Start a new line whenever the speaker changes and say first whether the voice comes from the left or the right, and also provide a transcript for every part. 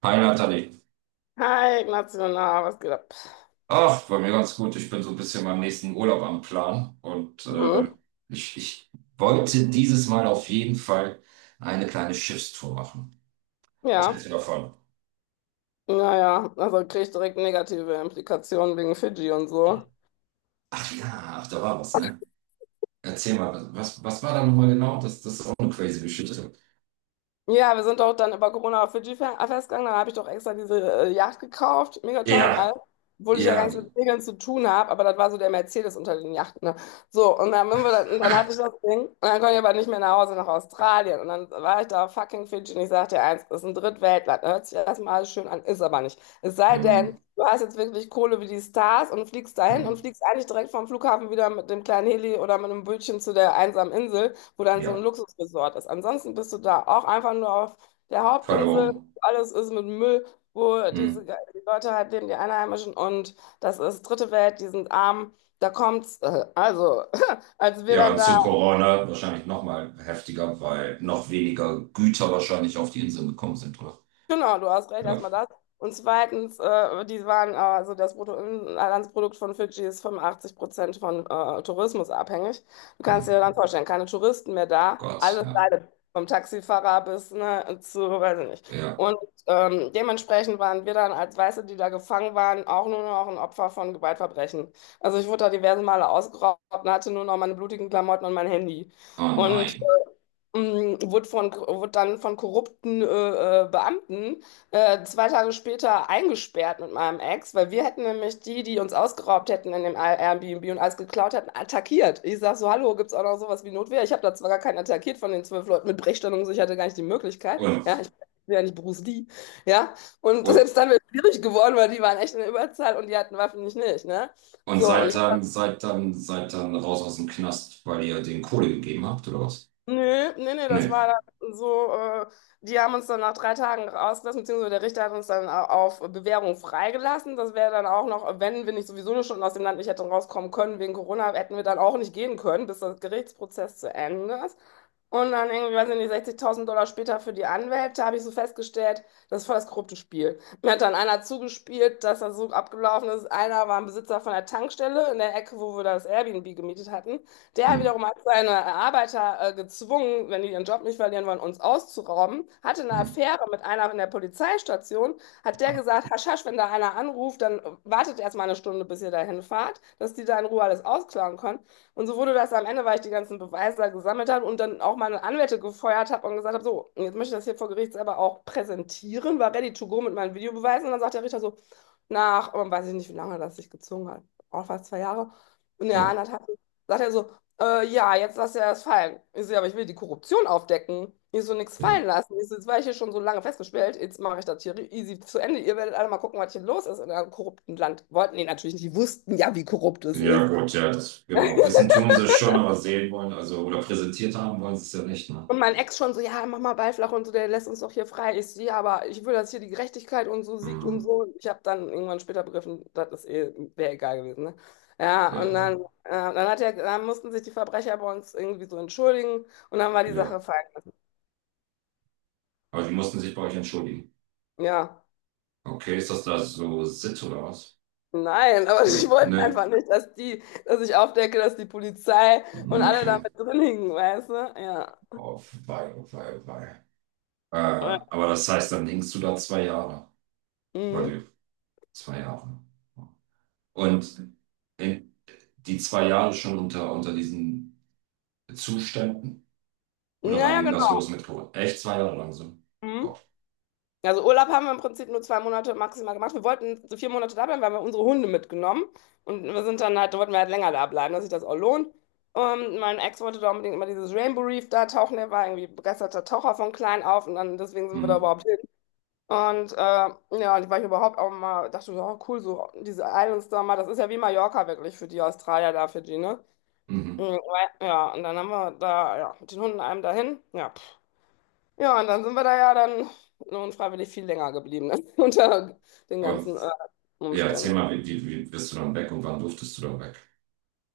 right: Hi Nathalie.
left: Hi, Ignacio, was geht ab?
right: Ach, bei mir ganz gut. Ich bin so ein bisschen meinem nächsten Urlaub am Plan und äh,
left: Mhm.
right: ich, ich wollte dieses Mal auf jeden Fall eine kleine Schiffstour machen. Was
left: Ja,
right: hältst du davon?
left: naja, also kriege ich direkt negative Implikationen wegen Fidschi und so.
right: Ach ja, ach, da war was, ne? Erzähl mal, was war da nochmal genau? Das ist auch eine crazy Geschichte.
left: Ja, wir sind doch dann über Corona auf Fidschi festgegangen. Dann habe ich doch extra diese Yacht gekauft, mega teuer und
right: Ja,
left: alles, obwohl ich ja gar
right: ja,
left: nichts mit Segeln zu tun habe, aber das war so der Mercedes unter den Yachten. Ne? So, und dann sind wir da, und dann hatte ich das Ding und dann konnte ich aber nicht mehr nach Hause, nach Australien. Und dann war ich da auf fucking Fidschi und ich sagte dir eins, das ist ein Drittweltland, ne? Hört sich erstmal alles schön an, ist aber nicht. Es sei denn,
right: ähm,
left: du hast jetzt wirklich Kohle wie die Stars und fliegst dahin
right: hm,
left: und fliegst eigentlich direkt vom Flughafen wieder mit dem kleinen Heli oder mit einem Bötchen zu der einsamen Insel, wo dann so ein
right: ja,
left: Luxusresort ist. Ansonsten bist du da auch einfach nur auf der Hauptinsel.
right: verloren.
left: Alles ist mit Müll, wo
right: Hm.
left: diese die Leute halt leben, die Einheimischen. Und das ist dritte Welt, die sind arm. Da kommt's. Also, als wir
right: Ja,
left: dann da.
right: zu Corona wahrscheinlich nochmal heftiger, weil noch weniger Güter wahrscheinlich auf die Inseln gekommen sind, oder?
left: Genau, du hast recht,
right: Ja.
left: erstmal das. Und zweitens, die waren, also das Bruttoinlandsprodukt von Fidschi ist 85% von Tourismus abhängig. Du
right: Hm.
left: kannst dir dann vorstellen, keine Touristen mehr da,
right: Gott,
left: alles
right: ja.
left: leidet, vom Taxifahrer bis ne, zu, weiß ich nicht.
right: Ja.
left: Und dementsprechend waren wir dann als Weiße, die da gefangen waren, auch nur noch ein Opfer von Gewaltverbrechen. Also ich wurde da diverse Male ausgeraubt und hatte nur noch meine blutigen Klamotten und mein Handy.
right: Oh
left: Und
right: nein.
left: wurde dann von korrupten Beamten 2 Tage später eingesperrt mit meinem Ex, weil wir hätten nämlich die, die uns ausgeraubt hätten in dem Airbnb und alles geklaut hätten, attackiert. Ich sag so, hallo, gibt's auch noch sowas wie Notwehr? Ich habe da zwar gar keinen attackiert von den 12 Leuten mit Brechstangen, und so, ich hatte gar nicht die Möglichkeit. Ja,
right: Und,
left: ich bin ja nicht Bruce Lee. Ja, und
right: und,
left: selbst dann wäre es schwierig geworden, weil die waren echt in der Überzahl und die hatten Waffen, nicht, ne?
right: und
left: So, und
right: seid dann raus aus dem Knast, weil ihr den Kohle gegeben habt, oder was?
left: Nö, das
right: Nee.
left: war dann so, die haben uns dann nach 3 Tagen rausgelassen, beziehungsweise der Richter hat uns dann auf Bewährung freigelassen. Das wäre dann auch noch, wenn wir nicht sowieso nur schon aus dem Land nicht hätten rauskommen können wegen Corona, hätten wir dann auch nicht gehen können, bis der Gerichtsprozess zu Ende ist. Und dann irgendwie, weiß ich nicht, 60.000 Dollar später für die Anwälte habe ich so festgestellt, das ist voll das korrupte Spiel. Mir hat dann einer zugespielt, dass das so abgelaufen ist. Einer war ein Besitzer von der Tankstelle in der Ecke, wo wir das Airbnb gemietet hatten. Der
right: Hm,
left: wiederum hat seine Arbeiter gezwungen, wenn die ihren Job nicht verlieren wollen, uns auszurauben. Hatte eine
right: hm.
left: Affäre mit einer in der Polizeistation. Hat der gesagt, hasch, hasch, wenn da einer anruft, dann wartet erst mal 1 Stunde, bis ihr dahin fahrt, dass die da in Ruhe alles ausklauen können. Und so wurde das am Ende, weil ich die ganzen Beweise da gesammelt habe und dann auch meine Anwälte gefeuert habe und gesagt habe, so, jetzt möchte ich das hier vor Gericht selber auch präsentieren, war ready to go mit meinen Videobeweisen. Und dann sagt der Richter so, nach, weiß ich nicht, wie lange das sich gezogen hat, auch fast 2 Jahre. Und ja,
right: Oh,
left: anderthalb, sagt er so, ja, jetzt lass ja das fallen. Ich so, ja, aber ich will die Korruption aufdecken. Ich so, nix
right: ja.
left: fallen lassen. Ich so, jetzt war ich hier schon so lange festgesperrt. Jetzt mache ich das hier easy zu Ende. Ihr werdet alle mal gucken, was hier los ist in einem korrupten Land. Wollten die natürlich nicht. Die wussten ja, wie korrupt es
right: Ja,
left: ist.
right: gut, ja, das, genau. Wissen tun sie es schon, aber sehen wollen, also, oder präsentiert haben wollen sie es ja nicht, ne?
left: Und mein Ex schon so, ja, mach mal Ball flach und so, der lässt uns doch hier frei. Ich so, ja, aber ich will, dass hier die Gerechtigkeit und so siegt und
right: Hm,
left: so. Ich habe dann irgendwann später begriffen, das ist eh, wäre egal gewesen, ne? Ja, und
right: ja,
left: dann, dann hat er, dann mussten sich die Verbrecher bei uns irgendwie so entschuldigen und dann war die
right: ja.
left: Sache fein.
right: Aber die mussten sich bei euch entschuldigen.
left: Ja.
right: Okay, ist das da so Sitt oder was?
left: Nein, aber
right: Ge
left: ich wollte
right: ne,
left: einfach nicht, dass die, dass ich aufdecke, dass die Polizei
right: ne,
left: und alle da
right: okay.
left: mit drin hingen, weißt du? Ja.
right: Oh, wei, oh, wei, oh, wei. Äh,
left: Ja.
right: aber das heißt, dann hängst du da zwei Jahre. Weil
left: Mhm.
right: du, zwei Jahre. Und in die zwei Jahre schon unter diesen Zuständen? Oder wann
left: Naja,
right: ging das
left: genau.
right: los mit Corona? Echt zwei Jahre lang so?
left: Mhm.
right: Boah.
left: Also Urlaub haben wir im Prinzip nur 2 Monate maximal gemacht. Wir wollten so 4 Monate da bleiben, weil wir unsere Hunde mitgenommen und wir sind dann halt, da wollten wir halt länger da bleiben, dass sich das auch lohnt. Und mein Ex wollte da unbedingt immer dieses Rainbow Reef da tauchen, der war irgendwie begeisterter Taucher von klein auf und dann deswegen sind wir da
right: Mhm.
left: überhaupt. Und ja, und war ich überhaupt auch mal, dachte ich, oh cool, so diese Islands da mal, das ist ja wie Mallorca wirklich für die Australier da, für die, ne? Mhm.
right: Mhm.
left: Ja, und dann haben wir da, ja, mit den Hunden einem dahin, ja. Pff. Ja, und dann sind wir da ja dann unfreiwillig viel länger geblieben, ne? Unter den
right: Und
left: ganzen
right: ja, erzähl
left: Umständen.
right: mal, wie bist du dann weg und wann durftest du dann weg?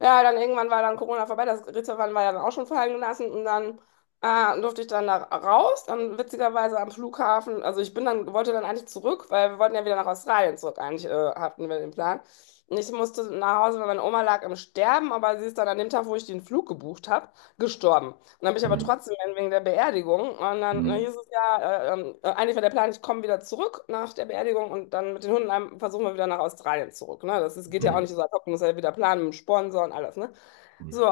left: Ja, dann irgendwann war dann Corona vorbei, das Ritterwand war ja dann auch schon fallen gelassen und dann durfte ich dann da raus. Dann witzigerweise am Flughafen, also ich bin dann, wollte dann eigentlich zurück, weil wir wollten ja wieder nach Australien zurück, eigentlich hatten wir den Plan. Und ich musste nach Hause, weil meine Oma lag im Sterben, aber sie ist dann an dem Tag, wo ich den Flug gebucht habe, gestorben und dann bin ich aber
right: Mhm.
left: trotzdem hin wegen der Beerdigung. Und dann
right: Mhm.
left: hieß es ja, eigentlich war der Plan, ich komme wieder zurück nach der Beerdigung und dann mit den Hunden versuchen wir wieder nach Australien zurück. Ne? Das ist, geht ja auch nicht
right: Mhm.
left: so ad hoc, muss ja wieder planen mit dem Sponsor und alles. Ne?
right: Mhm.
left: So,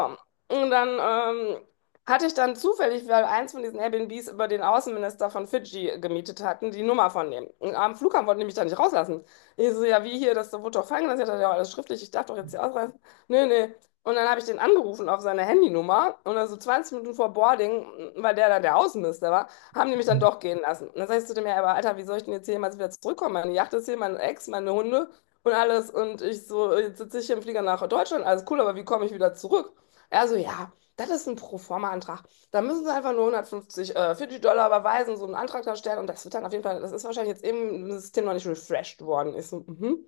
left: und dann hatte ich dann zufällig, weil eins von diesen Airbnbs über den Außenminister von Fidschi gemietet hatten, die Nummer von dem. Und am Flughafen wollten die mich da nicht rauslassen. Ich so, ja, wie hier, das wurde doch fallen gelassen. Ich hatte ja alles schriftlich, ich darf doch jetzt hier ausreisen. Nee, nee. Und dann habe ich den angerufen auf seine Handynummer und dann so 20 Minuten vor Boarding, weil der dann der Außenminister war, haben die mich dann doch gehen lassen. Und dann sag ich zu dem, ja, aber Alter, wie soll ich denn jetzt hier jemals wieder zurückkommen? Meine Yacht ist hier, mein Ex, meine Hunde und alles. Und ich so, jetzt sitze ich hier im Flieger nach Deutschland, alles cool, aber wie komme ich wieder zurück? Er so, ja, das ist ein Proforma-Antrag. Da müssen Sie einfach nur 150 Fidschi-Dollar überweisen, so einen Antrag da stellen und das wird dann auf jeden Fall, das ist wahrscheinlich jetzt eben im System noch nicht refreshed worden. Ich so, mhm.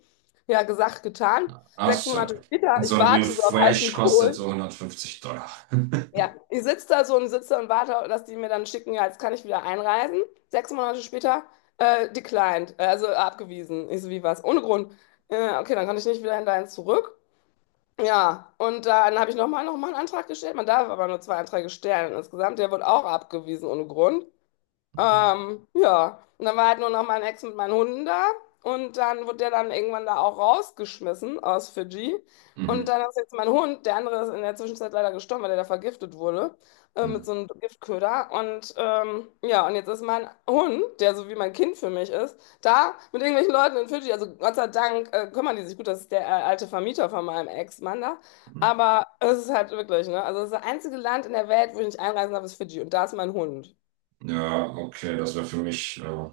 left: Ja, gesagt, getan.
right: Ach
left: Sechs
right: so,
left: Monate
right: okay.
left: später,
right: Und so
left: ich
right: ein
left: warte so auf heißen
right: Refresh kostet
left: Kohl.
right: so 150$.
left: Ja, ich sitze da so und sitze und warte, dass die mir dann schicken, ja, jetzt kann ich wieder einreisen. 6 Monate später, declined, also abgewiesen. Ich so, wie was? Ohne Grund. Okay, dann kann ich nicht wieder hinterher zurück. Ja, und dann habe ich noch mal einen Antrag gestellt. Man darf aber nur 2 Anträge stellen insgesamt. Der wird auch abgewiesen ohne Grund. Ja, und dann war halt nur noch mein Ex mit meinen Hunden da und dann wurde der dann irgendwann da auch rausgeschmissen aus Fidschi. Und
right: Mhm.
left: dann ist jetzt mein Hund, der andere ist in der Zwischenzeit leider gestorben, weil der da vergiftet wurde, mit so
right: Mhm.
left: einem Giftköder. Und ja, und jetzt ist mein Hund, der so wie mein Kind für mich ist, da mit irgendwelchen Leuten in Fidschi. Also Gott sei Dank kümmern die sich gut, das ist der alte Vermieter von meinem Ex-Mann da.
right: Mhm.
left: Aber es ist halt wirklich, ne? Also das einzige Land in der Welt, wo ich nicht einreisen darf, ist Fidschi. Und da ist mein Hund.
right: Ja, okay, das wäre für mich.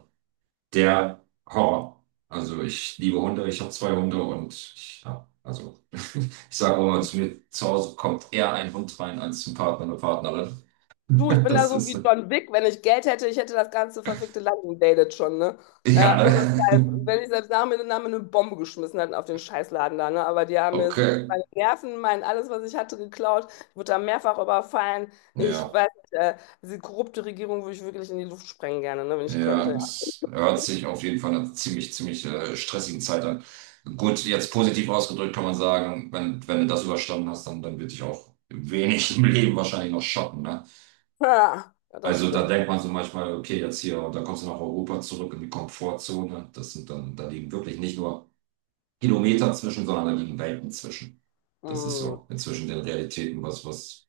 right: Der Horror. Also ich liebe Hunde, ich habe zwei Hunde und ich, ja, also ich sage auch immer zu mir, zu Hause kommt eher ein Hund rein als zum Partner oder Partnerin.
left: Du, ich bin da
right: Das
left: so
right: ist,
left: wie John Wick. Wenn ich Geld hätte, ich hätte das ganze verfickte Land invaded schon, ne?
right: ja,
left: Ohne Scheiß. Wenn ich selbst nach mir eine Bombe geschmissen hätten auf den Scheißladen da, ne? Aber die haben mir
right: okay,
left: meine Nerven, mein alles, was ich hatte, geklaut. Ich wurde da mehrfach überfallen. Ich
right: ja,
left: weiß nicht, diese korrupte Regierung würde ich wirklich in die Luft sprengen gerne, ne? Wenn ich könnte.
right: ja,
left: Ja,
right: das hört sich auf jeden Fall einer ziemlich stressigen Zeit an. Gut, jetzt positiv ausgedrückt kann man sagen, wenn du das überstanden hast, dann wird dich auch wenig im Leben wahrscheinlich noch schocken, ne?
left: ha, ja das
right: Also da
left: stimmt.
right: denkt man so manchmal, okay, jetzt hier, und dann kommst du nach Europa zurück in die Komfortzone. Das sind dann, da liegen wirklich nicht nur Kilometer zwischen, sondern da liegen Welten zwischen. Das ist
left: Mm.
right: so inzwischen den Realitäten, was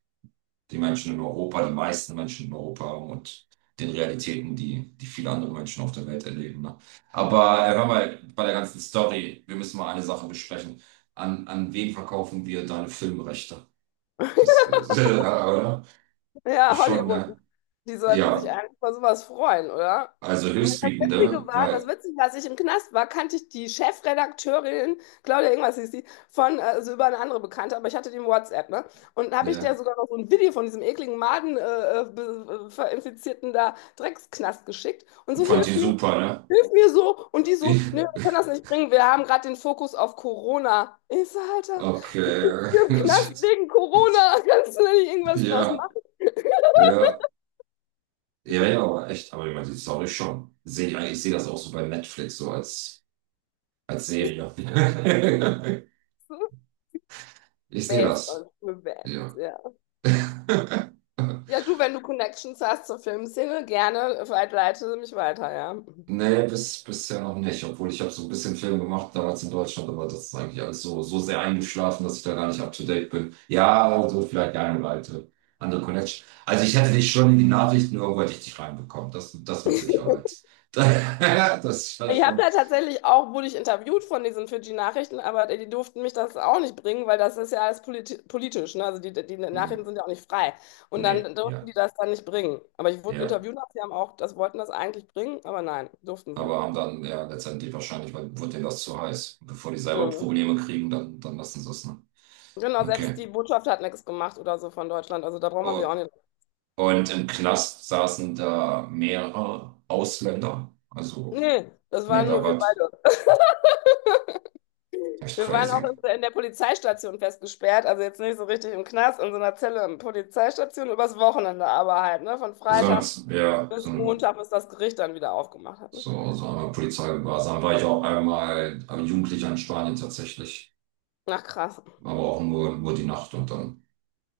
right: die Menschen in Europa, die meisten Menschen in Europa haben und den Realitäten, die viele andere Menschen auf der Welt erleben. Ne? Aber hör mal, bei der ganzen Story, wir müssen mal eine Sache besprechen. An wen verkaufen wir deine Filmrechte? Das ist, oder?
left: Ja,
right: Schon,
left: Hollywood.
right: ne?
left: Die sollten sich
right: Ja,
left: eigentlich über sowas freuen, oder?
right: also
left: Witzige
right: höchstbietende,
left: war, das
right: weil
left: Witzige, als ich im Knast war, kannte ich die Chefredakteurin, Claudia irgendwas hieß die, von, also über eine andere Bekannte, aber ich hatte die im WhatsApp, ne? Und habe ich der
right: ja,
left: sogar noch so ein Video von diesem ekligen Maden verinfizierten da Drecksknast geschickt und so,
right: fand die super, ne?
left: hilf mir so. Und die so,
right: Ich,
left: nee, wir können das nicht bringen, wir haben gerade den Fokus auf Corona. Ich so, Alter,
right: okay.
left: im Knast wegen Corona, kannst du da nicht irgendwas draus
right: Ja,
left: machen?
right: ja, ja, ja, aber echt, aber ich meine, die Story schon. Sehe ich, eigentlich- ich sehe das auch so bei Netflix, als Serie. Ich sehe
left: Based
right: das.
left: on, based,
right: Ja.
left: ja. Ja, du, wenn du Connections hast zur Filmszene, gerne vielleicht leite mich weiter, ja.
right: Nee, bisher noch nicht, obwohl ich habe so ein bisschen Film gemacht damals in Deutschland, aber das ist eigentlich alles so, so sehr eingeschlafen, dass ich da gar nicht up to date bin. Ja, also vielleicht die eine oder alte, andere Connection. Also ich hätte dich schon in die Nachrichten irgendwo hätte ich dich reinbekommen, das mit Sicherheit. Das war
left: Ich habe
right: schon.
left: da tatsächlich auch, wurde ich interviewt von diesen Fidschi-Nachrichten, aber die, die durften mich das auch nicht bringen, weil das ist ja alles politisch, ne? Also die, die
right: Hm.
left: Nachrichten sind ja auch nicht frei. Und
right: Nee,
left: dann durften
right: ja,
left: die das dann nicht bringen. Aber ich wurde
right: ja.
left: interviewt, sie haben auch, das wollten das eigentlich bringen, aber nein, durften sie
right: Aber
left: nicht.
right: haben dann ja letztendlich wahrscheinlich, weil wurde denen das zu heiß. Bevor die selber
left: Mhm.
right: Probleme kriegen, dann lassen sie es, ne?
left: Genau, selbst
right: Okay.
left: die Botschaft hat nichts gemacht oder so von Deutschland, also da braucht man sich
right: Oh,
left: auch nicht.
right: und im Knast saßen da mehrere Ausländer. Also,
left: Nee, das
right: nee,
left: waren
right: da
left: nur wir
right: war
left: beide.
right: echt
left: Wir waren auch
right: crazy.
left: in der Polizeistation festgesperrt, also jetzt nicht so richtig im Knast, in so einer Zelle in der Polizeistation, übers Wochenende aber halt, ne? Von Freitag
right: Sonst, ja, so,
left: bis Montag, bis das Gericht dann wieder aufgemacht hat, ne?
right: so, so einmal Polizeigewahrsam war ich auch einmal Jugendlicher in Spanien tatsächlich.
left: Ach krass.
right: Aber auch nur die Nacht und dann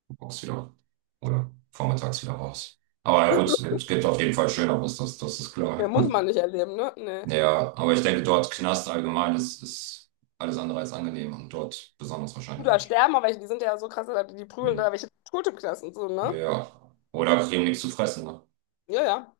right: morgens wieder oder vormittags wieder raus. Aber ja, gut, es gibt auf jeden Fall Schöneres, das ist
left: Ja,
right: klar.
left: muss man nicht erleben, ne? Nee.
right: Ja, aber ich denke, dort Knast allgemein ist alles andere als angenehm und dort besonders
left: Du
right: wahrscheinlich
left: da
right: nicht.
left: sterben, aber welche, die sind ja so krass, die, die prügeln da
right: Mhm.
left: welche tot im Knast und so, ne?
right: Ja. Oder kriegen nichts zu fressen. Ne?
left: Ja, ja.